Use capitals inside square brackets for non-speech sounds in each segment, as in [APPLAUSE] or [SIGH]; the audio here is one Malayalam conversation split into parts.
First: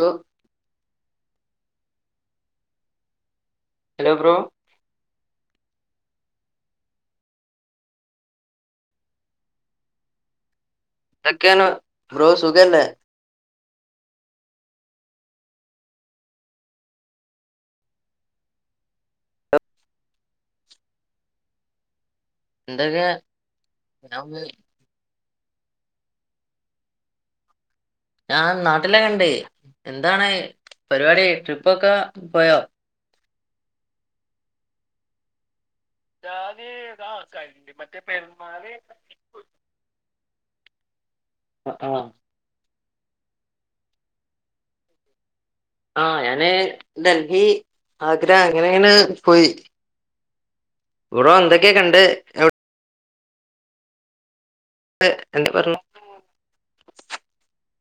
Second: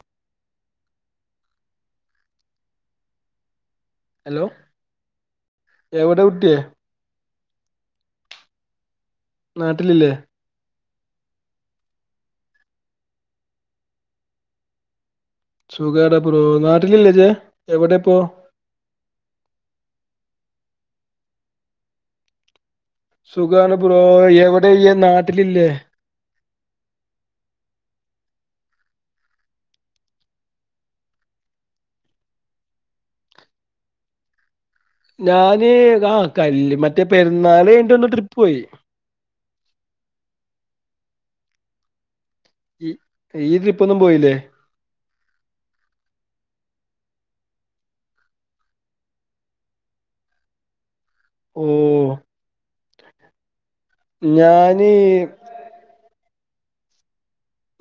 ലോ ഹലോ എവിടെ കുട്ട്യേ നാട്ടിലില്ലേ എതൊക്കെയാണ് ബ്രോ സുഖല്ലേ സുഖട ബ്രോ, നാട്ടിലല്ലേജ് എവിടെ ഇപ്പോ എന്തൊക്കെയ സുഖമാണ് ബ്രോ എവിടെ ഇയ്യ് നാട്ടിലില്ലേ? ഞാൻ നാട്ടിലൊക്കെ ഉണ്ട്. എന്താണ് പരിപാടി ട്രിപ്പൊക്കെ പോയോ? ഞാന് ആ കല്ല് മറ്റേ പെരുന്നാൾ കഴിഞ്റ്റ് ഒന്ന് ട്രിപ്പ് പോയി ആ ആഹ് ഇയ്യ് ട്രിപ്പന്നും പോയില്ലേ ആഹ് ഞാന് ഡൽഹി ആഗ്ര അങ്ങനെങ്ങനെ പോയി ബ്രോ എന്തൊക്കെയെ കണ്ട് ഞാൻ എന്താ പറഞ്ഞു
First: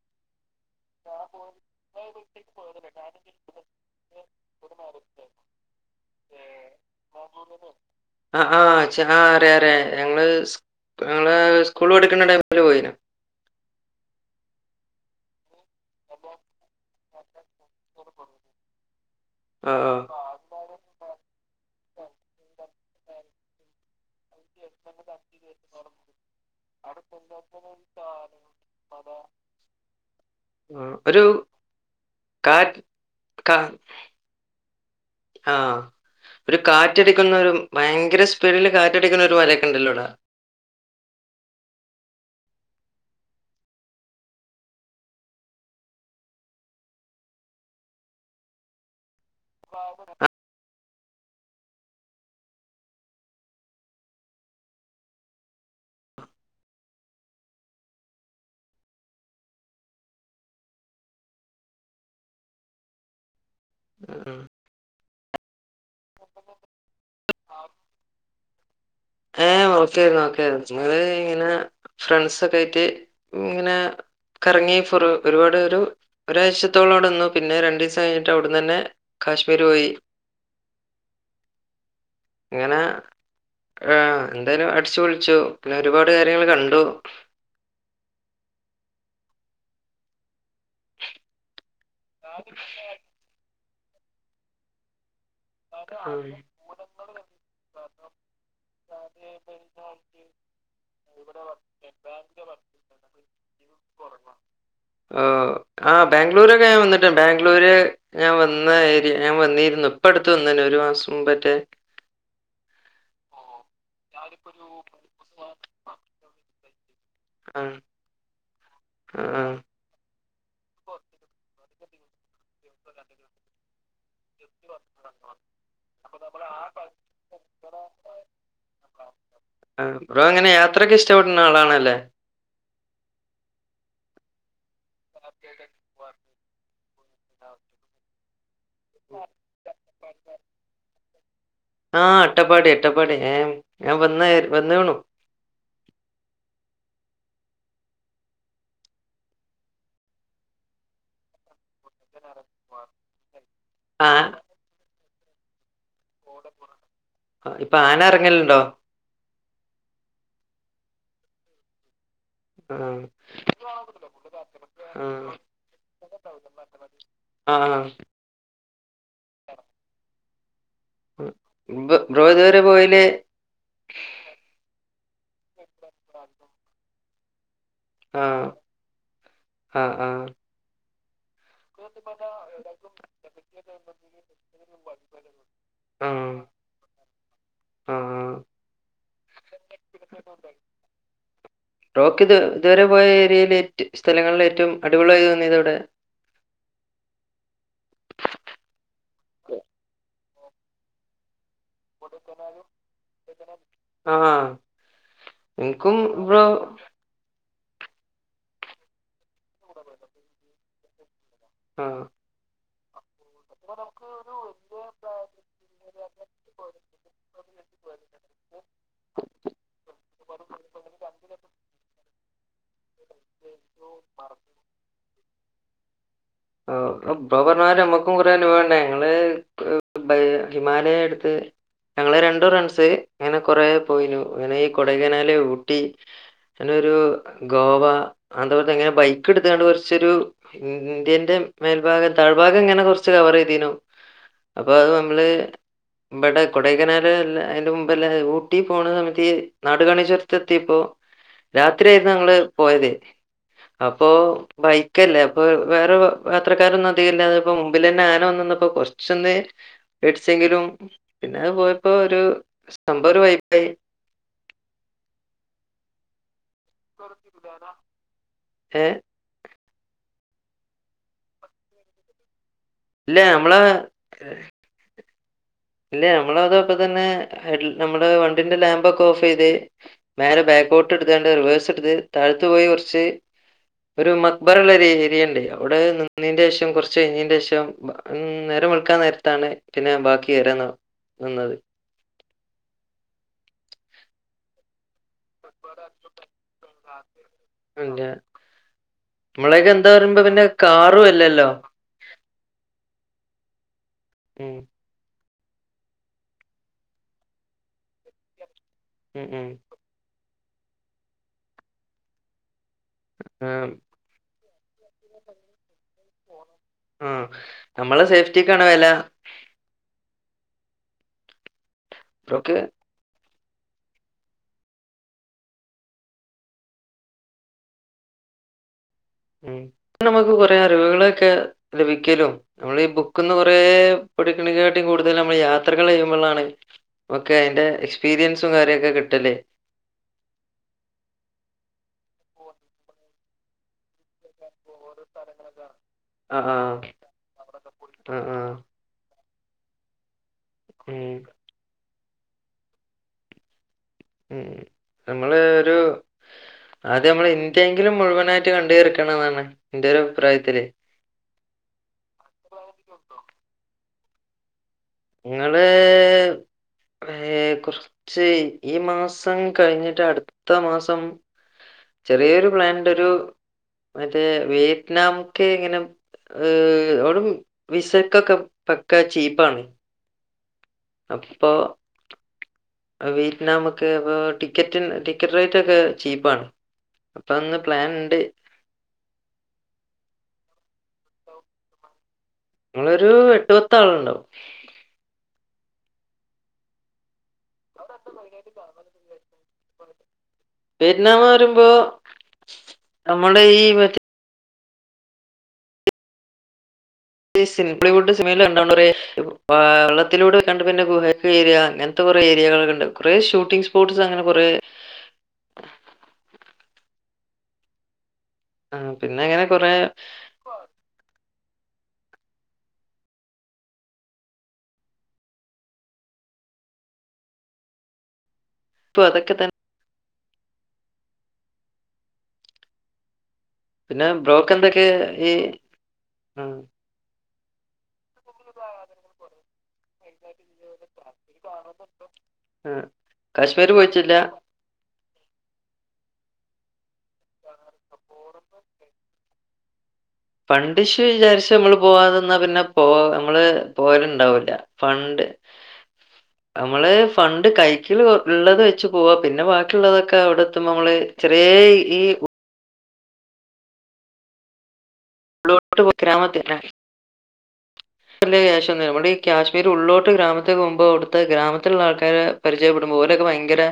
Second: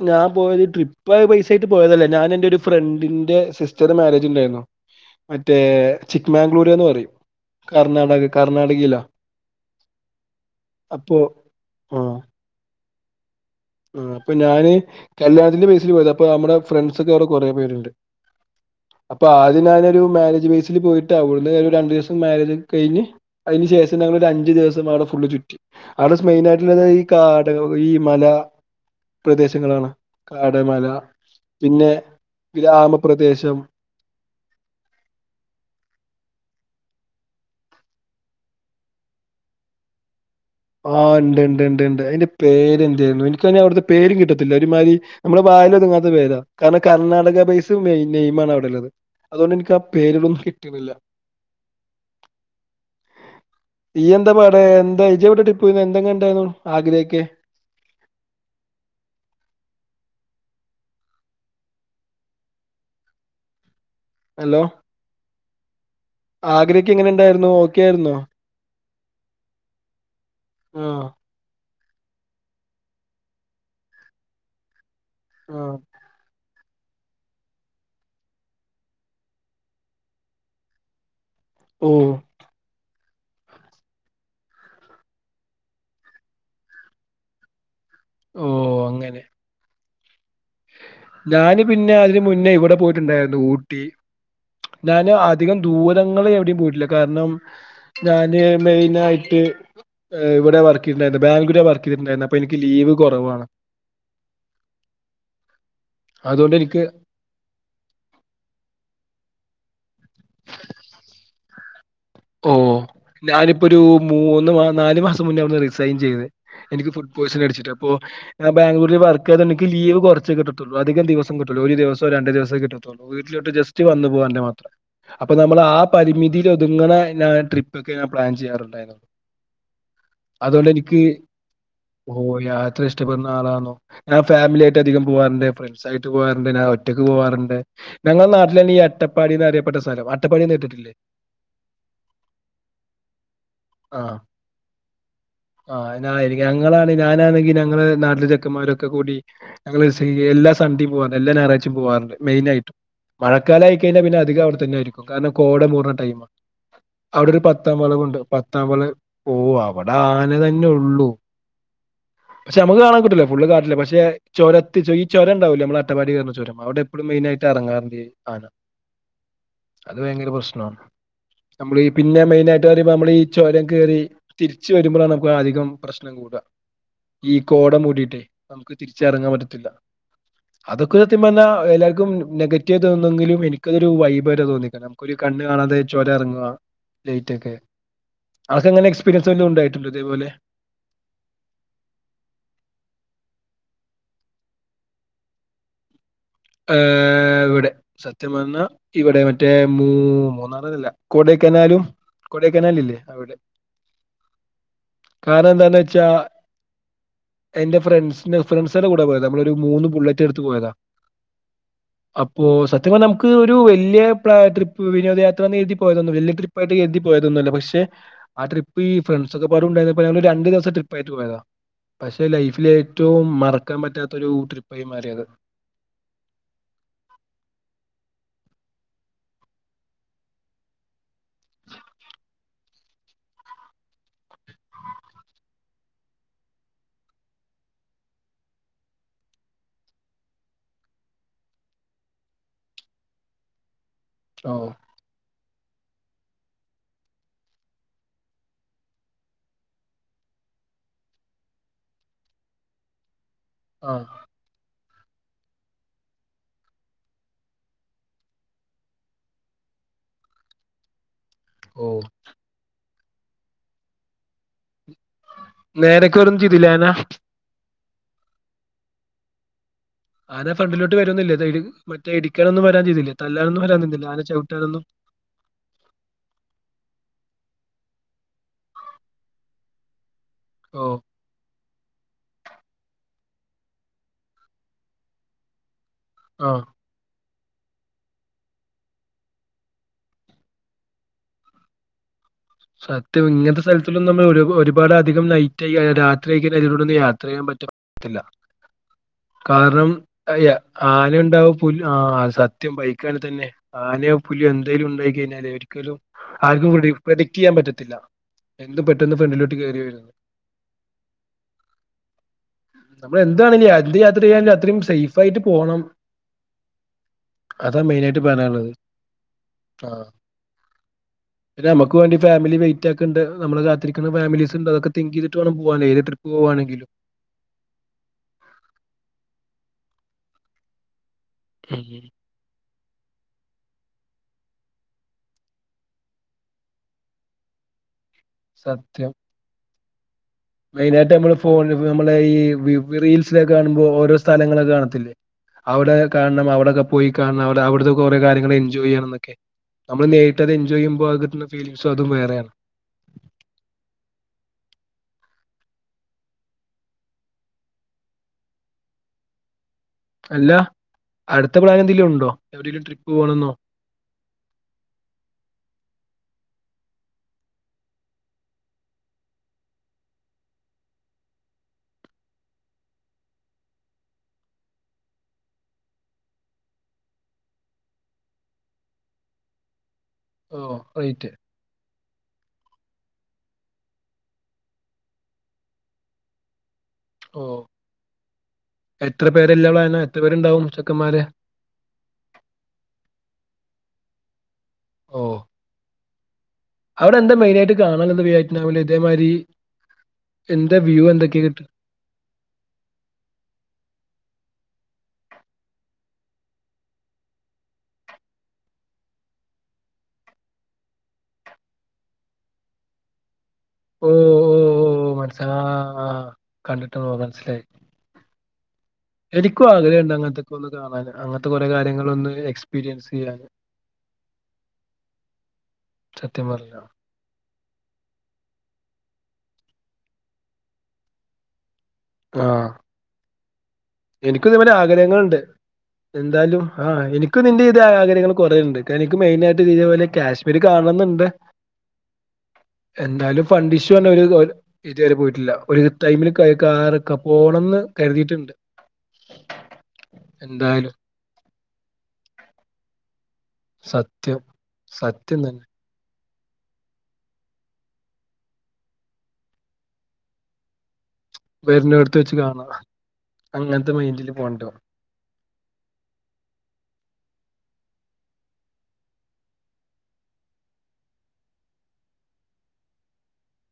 ഞാൻ പോയത് ട്രിപ്പ് പ്പൊ പൈസായിട്ട് പോയതല്ല ഞാൻ എന്റെ ഒരു ഫ്രണ്ടിന്റെ സിസ്റ്ററി മാരേജ് ഉണ്ടായിരുന്നു മറ്റേ ചിക്മാംഗ്ലൂര്ന്ന് പറയും കർണാടക ആഹ് ആഹ് കർണാടകയിലാ ചാ അറിയ അറിയാ ഞങ്ങള് അപ്പൊ ഞങ്ങള് സ്കൂള് ആ പഠിക്ക്ണ ടി പോയിനു ആ അപ്പൊ ഞാന് കല്യാണത്തിന്റെ ബേസിൽ പോയത് അപ്പൊ നമ്മടെ ഫ്രണ്ട്സ ഒക്കെ അവിടെ കൊറെ പേരുണ്ട് അപ്പൊ ആദ്യ ആ ഞാനൊരു ആ മാരേജ് പോയിട്ട രണ്ട് ദിവസം മാരേജ് എല്ലാം കഴിഞ് അതിന് ശേഷം ഞങ്ങളൊരു അഞ്ച് അഞ്ച് ദിവസം അവിടെ ഫുള്ള് ചുറ്റി അവിടെ മെയിനായിട്ടുള്ളത് ഈ കാട് ഈ മല പ്രദേശങ്ങളാണ് കാട് ആ, മല ഒരു പിന്നെ കാ ഗ്രാമപ്രദേശം കാ ആഹ് ഒരു കാറ്റടിക്കുന്ന ഒരു ഭയങ്കര സ്പീഡില് കാറ്റടിക്കുന്ന ഒരു മരക്കെണ്ടല്ലോ അവ്ടെ? ആഹ് ഇണ്ട്ണ്ട് ഇണ്ട് ഇണ്ട് അതിന്റെ പേരെന്തേയിരുന്നു എനിക്കതിന് അവിടുത്തെ പേരും കിട്ടത്തില്ല ഒരുമാതിരി നമ്മുടെ വായിലൊതുങ്ങാത്ത പേര കാരണം കർണാടക ബേസ് മെയി നെയിം ആണ് അവിടെള്ളത് അതുകൊണ്ട് ഇനിക്ക് ആ പേര്കളൊന്നും കിട്ട്ണില്ല ഇയ്യെന്താ പാട് എന്താ? എന്ത ഇജ്ജ് ഇവ്ടെ ഡി പോയിരുന്നു എന്തെക്കെ കണ്ടായിരുന്നു ആഗ്രഹക്കെ [UNINTELLIGIBLE] ഹലോ ആഗ്രക്കെ എങ്ങനെ ഇണ്ടായിരുന്നു ഓക്കെയായിരുന്നോ? ഏഹേ ഓക്കെ ആയിരുന്നു ഓക്കെ ആയിരുന്നു ഞ്ഞങ്ങള് ആഹ് ഇങ്ങനെ ഫ്രണ്ട്സൊക്കെ ആയിട്ട് ഇങ്ങനെ കറങ്ങി കൊറേ ഒരുപാട് ആഹ് ഒരു ഒരാഴ്ച ത്തോളം അവിടെ നിന്നു പിന്നെ രണ്ടീസം കഴിഞ്ഞിട്ട് അവിടെന്ന് തന്നെ കാശ്മീര് പോയി ഓഹ് അങ്ങനെ ഏഹ് എന്തായാലും അടിച്ചു പൊളിച്ചു പിന്നെ ഒരുപാട് കാര്യങ്ങൾ കണ്ടു ഓഹ് അങ്ങനെ ഞാന് പിന്നെ അതിന് മുന്നേ ഇവടെ പോയിട്ടുണ്ടായിരുന്നു ഊട്ടി ഞാനും അധികം ദൂരങ്ങള് എവിടിയും പോയിട്ടില്ല കാരണം ഞാന് മെയിനായിട്ട് ഇവടെ വർക്കെയ്ത്ട്ട് ഇണ്ടായിരുന്നേ ബാഗ്ലൂരാ വർക്ക് ചെയ്തിട്ടുണ്ടായിരുന്നെ അപ്പൊ ഇനിക്ക് ലീവ് കൊറവാണ് ആഹ് അതുകൊണ്ട് ബാംഗ്ലൂരൊക്കെ ഞാൻ എനിക്ക് വന്നിട്ടുണ്ട് ബാംഗ്ലൂര് ഞാൻ വന്ന ഏരിയ ഞാൻ വന്നിരുന്നു ഇപ്പ അടുത്ത് വന്ന്നി ഒരു മാസം മുംമ്പറ്റേ ഓഹ് ഞാനിപ്പോ ഒരു മൂന്ന് നാല് മാസം മുന്നേ റിസൈൻ ചെയ്ത് എനിക്ക് ഫു ഡ് പോയിസൻ അടിച്ചിട്ട് ആഹ് അപ്പോ ബാംഗ്ലൂരിൽ വർക്ക് ആഹ് ചെയതിട്ട് ആഹ് ഇനിക്ക് ലീവ് കൊറച്ചെ കിട്ട്ണൊള്ളു അധിക ദിവസം കിട്ടൂല ഒരു ദിവസോ രണ്ട് ദിവസേ കിട്ടത്തൊള്ളൂ വീട്ടിലോട്ട് ജസ്റ്റ് വന്നു പോകാല്ലേ മാത്രം അപ്പൊ നമ്മള് ആ പരിമിതിയിൽ ഒതുങ്ങണെ ട്രിപ്പൊക്കെ ഞാൻ പ്ലാൻ ചെയ്യാറുണ്ടായിരുന്നൊള്ളു ആഹ്. ബ്രോ എങ്ങനെ അത് കൊണ്ട് യാത്രൊക്കെ എനിക്ക് ഇഷ്ടപ്പെടുന്ന ആളാണല്ലേ ഓഹ് യാത്ര ഇഷ്ടപ്പെടുന്ന ആളാന്നോ ഞാൻ ഫാമിലിയായിട്ട് അധികം പോവാറ്ണ്ട് ഫ്രണ്ട്സായിട്ട് പോ പോവാറ്ണ്ട് ഞാൻ ഒറ്റക്ക് പോവാറുണ്ട് ഞങ്ങളെ നാട്ടിലാണ് ഈ അട്ടപ്പാടിയെന്ന് അറിയപ്പെട്ട സ്ഥലം അട്ടപ്പാടി എന്ന് കേട്ടിട്ടില്ലേ? ആഹ് അട്ടപ്പാടി അട്ടപ്പാടി ഏഹ് ഞാൻ വന്ന് വന്ന് കാണും ആഹ് ഞാന് ആ ഏരിയെ ഞങ്ങളാണെങ്കി ഞാനാണെങ്കി ഞങ്ങള് നാട്ടില് ചെക്കമ്മാരൊക്കെ കൂടി ഞങ്ങള് എല്ലാ സൺഡിയും പോവാറുണ്ട് എല്ലാ ഞായറാഴ്ച്ചയും പോവാറുണ്ട് മെയിനായിട്ടും മഴക്കാലായി കഴിഞ്ഞ പിന്നെ ആഹ് അധികം അവിടെത്തന്നെ ആയിരിക്കും കാരണം കോടകൂട്ണ ടൈമാ അവിടെ ഒരു ഇപ്പൊ പത്താം ആന വളവ്ണ്ട് എറങ്ങലുണ്ടോ പത്താംവള ഓഹ് അവിടെ ആന തന്നെ ഒള്ളൂ പക്ഷേ നമ്മക്ക് ആഹ് കാണൻ കിട്ടൂല്ല ഫുള്ള് കാട്ടില പക്ഷേ ചൊരത്ത് ഈ ആഹ് ചൊരണ്ടാവില്ലേ നമ്മള് അട്ടപ്പാടി കേറുന്ന ചുരം അവിടെ എപ്പളും മെയിനായിട്ട് ആഹ് എറങ്ങാറുണ്ട് ഈ ആന അത് ഭയങ്കര പ്രശ്നമാണ് ഉം നമ്മള് ഈ പിന്നെ മെയിനായിട്ട് പറയുമ്പോ നമ്മള് ഈ ചൊരം കേറി തിരിച്ച് വരുമ്പളാണ് നമുക്ക് അധികം പ്രശ്നം കൂടുക ഈ കോട മൂടി മൂടിയിട്ടെ ആഹ് നമുക്ക് തിരിച്ചെറങ്ങാൻ പറ്റത്തില്ല ആഹ് ആഹ് അതൊക്കെ സത്യം പറഞ്ഞാ അത് എല്ലാർക്കും നെഗറ്റീവായി തോന്നുന്നുവെങ്കിലും എനിക്ക് അതൊരു വൈബായിട്ടാ തോന്നിയേക്ക്ണേ നമുക്കൊരു കണ്ണ് കാണാതെ ചൊരം ആഹ് എറങ്ങുവാ ലേറ്റക്കെ ആഹ് അനക്ക്‌ അങ്ങനെ എക്സ്പീരിയൻസ് വല്ലതും ഉണ്ടായിട്ടുണ്ടോ ഇതേപോലെ? ആഹ് ബ്രോക്കി ഇത് ഇതുവരെ പോയ ഏരിയെല് ഏറ്റ് സ്ഥലങ്ങളിലിൽ ഏറ്റവും അടിപൊളിയായി തോന്നിയത് എവിടെ? ഏഹ് ഇവിടെ സത്യം പറഞ്ഞാൽ ഇവിടെ മറ്റേ മൂ മൂന്നാറിലല്ല കൊടേക്കനാലും കൊടേക്കെനാല് ഇല്ലേ അവടെ ആഹ് കാർണം എന്തെന്നാ എനിക്കും വെച്ചാ ബ്രോ എന്റെ ഫ്രണ്ട്സ് ഫ്രണ്ട്സെളെ കൂടെ പോയതാ നമ്മളൊരു മൂന്ന് ബുള്ളറ്റെടുത്ത് പോയതാ ആഹ് അപ്പോ, സത്യം പറഞ്ഞാ നമുക്ക് ഒരു വല്യ പ്ലാ ട്രിപ്പ് വിനോദ യാത്രാന്നെരുതി പോയതൊന്നുല്ല വല്യ ട്രിപ് യിട്ട് കര്തി പോയതൊന്നൊല്ല പക്ഷേ ആഹ് ട്രിപ്പ്‌ ഈ ഫ്രണ്ട്സൊക്കൊക്കെപ്പാടെ ഉണ്ടായിരുന്നപ്പോ ഞങ്ങള് രണ്ട് ദിവസ ട്രിപ്പ്‌ ആയിട്ട് പോയതാ പക്ഷേ ലൈഫിൽ ഏറ്റവും മറക്കാൻ പറ്റാത്ത ഒരു ട്രിപ്പായി മാറി അത് ആഹ് ഇബ്ബ പറഞ്ഞാരി നമ്മുക്കും കുറേ അനുഭവണ്ടായിനി ഞങ്ങള് ഹ് ഹ് ബ് ഹിമാലയ എട്ത്ത് ഞങ്ങള് രണ്ട് ഫ്രണ്ട്സ് ഇങ്ങനെ കൊറെ പോയിനു ഇങ്ങനെ ഈ കൊടേക്കനാല്, ഊട്ടി അങ്ങനൊരു ഗോവ [UNINTELLIGIBLE] എങ്ങനെ ബൈക്ക് എട്ത്താണ്ട് കൊർച്ചൊരു ഇന്ത്യന്‌ന്റെ മേൽഭാഗം താഴ്ഭാഗം ഇങ്ങനെ കൊറ് ച്ച് കവെറയ്യ്തിനു ഓ. അപ്പോ അത് നമ്മള് ഇബടെ കൊടൈക്കനാല് അല്ല അതിന്റെ മുമ്പെല്ല ഊട്ടി പോണ സമയത്ത് ഈ നാടുകാണി ചൊരത്ത് എത്തിയപ്പോ രാത്രി ആയിരുന്നു ഞങ്ങള് പോയത് ആഹ്. അപ്പോ ബൈക്കല്ലേ അപ്പം വേറെ യാത്രക്കാരൊന്നും അധികം ഇല്ലാഞ്ഞപ്പോ മുമ്പിലെന്നെ ആന വന്ന് നിന്നപ്പോ കൊറച്ചൊന്ന് പേടിച്ചെങ്കിലും പിന്നെ അഹ് ഓ. പോയപ്പോ ഒരു സംഭവം ഒരു വൈബ് ആയി നേരെക്കൊ ഒന്നും ചെയ്തില്ലേ ആനാ [UNINTELLIGIBLE] ഏഹ് ആന ഫ്രണ്ടിലോട്ട് വരിന്നില്ലേ സൈഡിൽ മറ്റേ ഇടിക്കാനൊന്നും വരാൻ ചെയ്തില്ലേ ഇല്ല നമ്മളെ തല്ലാനൊന്നും വരാൻ നിന്നില്ലേ ആന ചൗട്ടാനൊന്നും ഇല്യാ നമ്മള് അതപ്പതന്നെ ഹെഡ് ലാ നമ്മള് വണ്ടിന്റെ ലാമ്പ് ഒക്കെ ഓഫ് ചെയ്ത് [UNINTELLIGIBLE] ഓ ബേക്കോട്ട് എട്ത്താണ്ട് റിവേഴ്സ് എട്ത്ത് താഴത്ത് പോയി കൊർച്ച് ഒരു മക്ബറെയ്ള്ള ഒരു ഏരിയ ഇണ്ട് അവിടെ നിന്ന് ആ നിന്നേന്റെഷം കൊർച്ച കഴിഞ്ഞേന്റെഷം നേരം വെൾക്കാൻ നേരത്താണ് പിന്നെ ബാക്കി [UNINTELLIGIBLE] നിന്നത് സത്യം, ഇങ്ങൻത്തെ സ്ഥലത്തൊന്നും നമ്മള് ഒരു പൊ ഒരുപാ ഒരുപാട് അധികം നൈറ്റ് ആയി കയിഞ്ഞാ രാത്രി ആയി കഴിഞ്ഞാ അതിലൂടെ ഒന്നും യാത്ര ചെയ്യാൻ പറ്റാ പിന്നെ പറ്റത്തില്ല നമ്മളെയൊക്കെ എന്താ കാര്ണം പറയുമ്പോ പിന്നെ അയ കാറും അല്ലല്ലോ ആനണ്ടാവും പുലി ആഹ് സത്യം ബൈക്കാണേ തെന്നെ ആനയോ പുലിയോ ഉം, എന്തേലും ഇണ്ടായി കഴിഞ്ഞാല് ഒര് ക്കലും ആർക്കും പ്രഡി പ്രഡിക്ട് ചെയ്യാൻ പറ്റത്തില്ല എന്തും പെട്ടെന്ന് ഉം, ഉം. ഫ്രണ്ടിലോട്ട് കേറി വരും നമ്മള് ആ, എന്താണേലിലും എന്ത് യാത്ര ചെയ്യാനേലും അത്രയും സേഫ് ആയിട്ട് പോണം ആ. അതാ നമ്മളെ മെയിനായിട്ട് സേഫ്റ്റിക്കാണ് പറയാള്ളത് വില ആഹ് പിന്നെ നമ്മുക്കു വേണ്ടി ബ്രോക്ക് ഫാമിലി വെയ് റ്റാക്ക്ണ്ട് നമ്മളെ കാത്തിരിക്കുന്ന ഫാമിലീസ്‌ണ്ട് അതൊക്കെ തിങ്കെയ്തിട്ട് വേണം പോകാന്. ഏത് ട്രിപ്പ് പോവാണെങ്കിലും ഉം നമ്മുക്ക് കുറെ അറിവുകളൊക്കെ ഉം ലഭിക്കലും നമ്മള് ഈ ബുക്ക്ന്ന് കൊറേ പഠിക്ക്ണെകാട്ടും കൂടുതൽ നമ്മള് യാത്രകൾ ചെയ്യുമ്പോഴാണ് ഒക്കെ അയിന്റെ എക്സ്പീരിയൻസും കാര്യൊക്കെ സത്യം കിട്ടല് മെയിനായിട്ട് നമ്മള് ഫോൺ നമ്മള് ഈ വ്യൂ റീൽസിലെ കാണുമ്പോ ഓരോ സ്ഥലങ്ങളൊക്കെ കാണ ത്തില്ലേ അവ്ടെ ആ കാണണം ആ അവിടൊക്കെ പോയി കാണണം അവിടെ അവിടെത്തെക്കെ ആ കുറെ ആ കാര്യങ്ങൾ എൻജോയ് ചെയ്യണം എന്നൊക്കെ നമ്മള് നേരിട്ടത് എൻജോയ് ചെയുമ്പോ ഉം അത് കിട്ടുന്ന ഫീലിംഗ്സും അതും വേറെയാണ് ഉം ഞങ്ങള് ഒരു ആദ്യം മ്മള് ഇന്ത്യങ്കിലും മുഴുവനായിട്ട് കണ്ടു തീർക്കണം ന്നാണ് ഇന്റെ ഒരു അല്ല അഭിപ്രായത്തില് അടുത്ത പ്ലാനെന്തെലും ഉണ്ടോ എവിടെലും ട്രിപ്പ്‌ പോണംന്നോ ഇങ്ങള് ഏ കുറച്ച് ഈ മാസം കഴിഞ്ഞിട്ട് അടുത്ത മാസം ചെറിയൊരു പ്ലാന്ണ്ട് ഒരു മറ്റേ വിയറ്റ്നാംക്ക് ഇങ്ങനെ ഹ് അവിടെ വിസക്കൊക്കെ പക്ക ചീപ്പാണ് ഓ റൈറ്റ് ഒക്കെപ്പോ വിയറ്റ്നാംക്ക് ഇപ്പം ടിക്കറ്റ് ടിക്കറ്റ് റേറ്റ് ഒക്കെ ചീപ്പാണ് അപ്പൊ ഓ [UNINTELLIGIBLE] പ്ലാൻണ്ട് എത്ര പേരില്ല എത്ര പേര്ണ്ടാവും ചെക്കന്മാര് നമ്മളൊരു ഏട്ട് പത്ത്ള്ണ്ടാവും ഓ അവിടെ എന്താ മെയിനായിട്ട് കാണാൻ എന്താ വിയറ്റ്നാംമില് ഇതേമായ്രി എന്താ വ്യൂ വിയറ്റ്നാം എന്തൊക്കെ കിട്ടും ഞമ്മളെ ഈ മറ്റേ ഹോളിവുഡ് സിനിമേൽ കണ്ടാണ്ടൊരു [UNINTELLIGIBLE] ഏ വെള്ളത്തിലൂടെപോയ്‌ക്കണ്ട് പിന്നെ ഗുഹക്ക് വെരാ അങ്ങനത്തെ കുറെ ഏരിയകളൊക്കെണ്ട് കുറെ ഷൂട്ടിംഗ്സ് ഫ്രൂട്സ് അങ്ങനെ കുറെ ആഹ് കണ്ടിട്ട്ണ്ട് മനസ്സിലായി ആ, പിന്നെ അങ്ങനെ എനിക്കും കൊറെ ആഗ്രഹംണ്ട് അങ്ങനത്തെ ക്കൊന്ന് കാണാന് അങ്ങനത്തെ കൊറെ കാര്യങ്ങൾ ഒന്ന് എക്സ്പീരിയൻസ് ചെയ്യാന് സത്യം പറഞ്ഞ പ്പൊ അതൊക്കെത്തന്നെ ആഹ പിന്നെ എനിക്കും ബ്രോക്ക് ഇതുപോലെ എന്തൊക്കെ ഈ ആഗ്രഹങ്ങൾണ്ട് എന്താലും ആഹ് എനിക്ക് ഇന്റെതയ ആഗ്രഹങ്ങള് കുറേ ഉണ്ട് എനിക്ക് മെയിൻ ആയിട്ട് ഇതേപോലെ കാശ്മീര് കാണണ്ണംന്നുണ്ട് ആഹ് എന്തായാലും കാശ്മീർ ഫണ്ട് ഇഷ്യുണ് പോയിട്ടില്ല ഒരു ഇതുവരെ പോയിട്ടില്ല ഒരു ടൈമില് കാറൊക്കെ പോകണംന്ന് കരുതിയിട്ടുണ്ട് [INAUDIBLE] ഫണ്ട്‌ എന്തായാലും ഇഷ്യൂ വിചാരിച്ച് നമ്മള് പോവാതെന്നാ പിന്നെ പോ നമ്മള് സത്യം പോവല്ണ്ടാവൂല്ല ഫണ്ട് പേ സത്യം തന്നെ നമ്മള് ഫണ്ട് കൈക്കില് ഉള്ളത് വെച്ചു പോവാ പിന്നെ ബാക്കിള്ളതൊക്കെ അവിടെ എത്തുമ്പോ നമ്മള് ചെറേ ഈ ച്ച് കാണണം അങ്ങനത്തെ മെയിന്റിൽ പോണ്ടേ ല്ോട്ട് പോക്കരാമതി [UNINTELLIGIBLE] വല്യ കാശൊന്നുല്ല നമ്മുടെ ഈ കാശ്മീർ ഉള്ളോട്ട് ഗ്രാമത്തക്ക് പോകുമ്പോ അടുത്തെ ഗ്രാമത്തിൽള്ള ആൾക്കാരെ പരിചയപ്പെടുമ്പോ ഓലൊക്കെ ഭയങ്കര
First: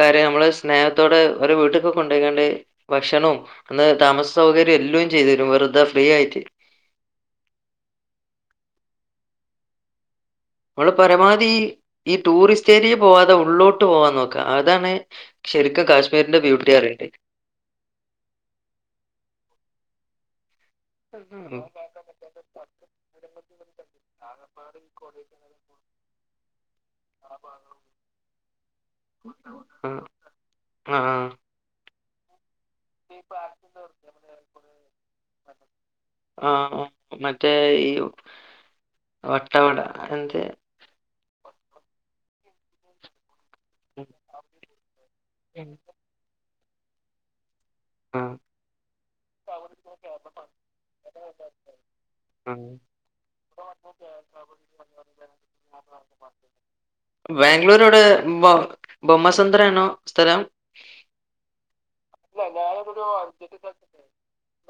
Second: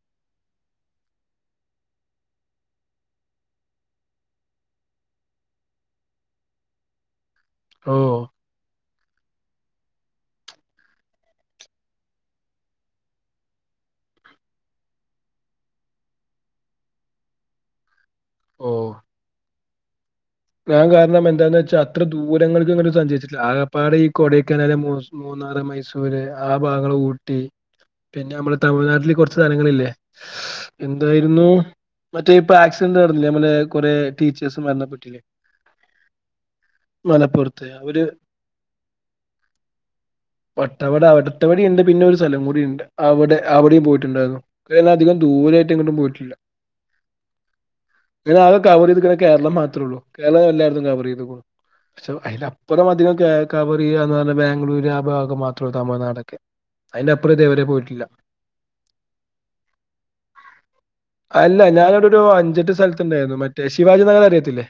കാര്യ നമ്മള് സ്നേഹത്തോടെ ഓരോ വീട്ട്ക്കൊക്കെ കൊണ്ടയ്ക്കാണ്ട് ഭക്ഷണും അന്ന് താമസ സൗകര്യം എല്ലോ ചെയ്ത്തരും വെറുതെ ഫ്രീ ആയിട്ട് ഓഹ് നമ്മള് പരമാവധി ഈ ടൂറിസ്റ്റെരിയേല് പോവാതെ ഉള്ളോട്ട് പോവാൻ നോക്ക അതാണ് ശരിക്ക് കാശ്മീരിന്റെ ബ്യൂട്ടി അറിയണ്ടെ ഓഹ് ഞാൻ കാരണം എന്താന്ന് വെച്ചാ അത്ര ദൂരങ്ങള്ക് അങ്ങനണ്ട് സഞ്ചരിച്ചിട്ടില്ല. ആകപ്പാടെ ഈ കൊടക്കനാല്, മൂന്നാറ് മൈസൂര് ആ ഭാഗങ്ങള് ഊട്ടി പിന്നെ നമ്മൾ തമിഴ്നാട്ടില് കുറച്ച് സ്ഥലങ്ങളില്ലേ. ആഹ് ആഹ് എന്തായിരുന്നു? മറ്റേ ഇപ്പൊ ആക്സിഡന്റ് നടന്നില്ലേ, നമ്മളെ കൊറെ ടീച്ചേഴ്സ് മരണപ്പെട്ടില്ലേ. ആഹ് മറ്റേ മലപ്പുറത്ത് ഈ അവര് വട്ടവട അങ്ങനത്തേ അവിടെ അവിടുത്തവടെ ഇണ്ട് പിന്നെ ഒരു സ്ഥലം കൂടി ഇണ്ട് അവിടെ അവിടേം പോയിട്ടുണ്ടായിരുന്നു. അയിന് അധികം ദൂരമായിട്ടേങ്ങണ്ടും പോയിട്ടില്ല. ഇതിലാകെ കവർ ചെയ്ത്കണത് കേരളം മാത്രേ ഉള്ളൂ. ആഹ് കേരളം എല്ലായിടത്തും കവർ ചെയ്ത്ക്ക്‌ണു. പക്ഷെ ഉം. അതിലപ്പുറം അധികം കവറേയാന്ന് പറഞ്ഞ, ബാംഗ്ലൂര് ആ ഭാഗം മാത്രള്ളൂ തമിഴ്നാട് ഒക്കെ ബാംഗ്ലൂർ എവിടെ ബൊമസേത്രം ആണോ സ്ഥലം അല്ല, ഞാനിവിടെ ഒരു ഇല്ല അഞ്ചെട്ട് ഞാനതൊരു സ്ഥലത്തുണ്ടായിരുന്നു. അഞ്ച് മറ്റേ ശിവാജി നഗർ അറിയത്തില്ലേ?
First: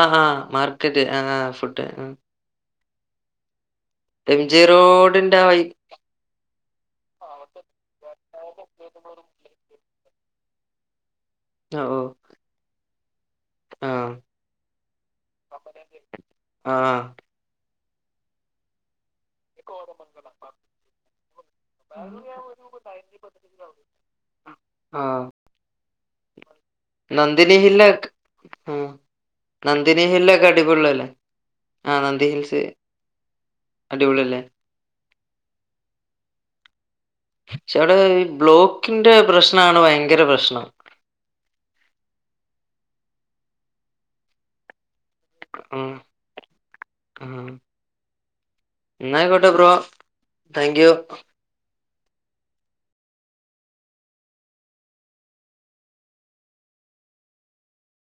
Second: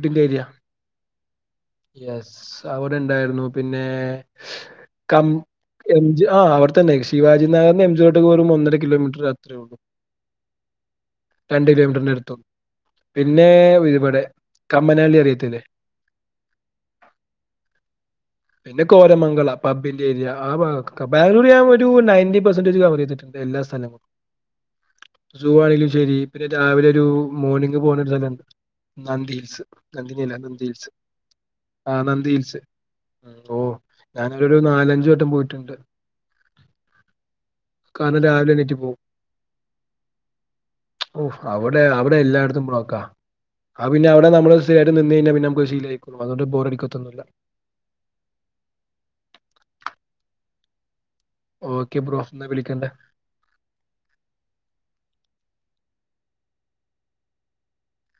ആഹ് ആഹ് ഏരിയ മാർക്കറ്റ് ആഹ് ആഹ് ഫുഡ് യെസ് അവിടെ ഇണ്ടായിരുന്നു. എം ജി പിന്നകം റോഡിന്റെ ആ വഴി എം. ജി ആഹ് അവ്ടെ തന്നെ ശവാജിനഗറിന്ന് എം. ജി റോട്ടിക്ക് വരൂബൊ ഒന്നര കിലോമീറ്ററ് അത്രേയുള്ളു. രണ്ട് ഓ ഓ കിലോമീറ്ററിന്റടുത്തോ? പിന്നെ ആഹ് ഇവിടെ, കമ്മനാള്ളി അറിയത്തില്ലേ? ആഹ് പിന്നെ കോരമംഗളം പബ്ബിന്റെ ഏരിയ ആഹ് ഭാഗം ഒക്കെ ബാംഗ്ലൂർ ഞാൻ ഒരു നയന്റി പെർസെന്റേജ് കവർ ചെയ്തിട്ടുണ്ട്. എല്ലാ സ്ഥലങ്ങളും. [INAUDIBLE] ആഹ് സൂ ആണെങ്കിലും ശരി പിന്നെ രാവിലെ ഒരു നന്ദിനി മോർണിംഗ് ഹില്ല് പോണ ഒരു സ്ഥലംണ്ട്. ആഹ് നന്ദി ഹിൽസ് നന്ദിനി അല്ല ഹില്ലൊക്കെ നന്ദി ഹിൽസ് അടിപൊളിയല്ലേ ആഹ് നന്ദി ഹിൽസ്. ഓഹ് അടിപൊളിയല്ലേ ഞാനൊരു നാലഞ്ചട്ടം പോയിട്ടുണ്ട്. പക്ഷേ അവിടെ കാരണം രാവിലെ എണീറ്റ് ബ്ലോക്കിന്റെ പ്രശ്നാണ് ഭയങ്കര പ്രശ്നം. ഓഹ്, അവിടെ അവിടെ എല്ലാടത്തും ബ്ലോക്കാ. ആഹ്, പിന്നെ അവിടെ നമ്മള് സ്ഥിരായിട്ട് നിന്ന് കയിഞ്ഞാ പിന്നെ നമക്ക് ഉം ശീലായിക്കോളും അതുകൊണ്ട് ബോറടിക്കാത്തൊന്നുമില്ല. എന്നാ ആയിക്കോട്ടെ bro thank you. Okay bro ഇന്ന വിളിക്കണ്ട്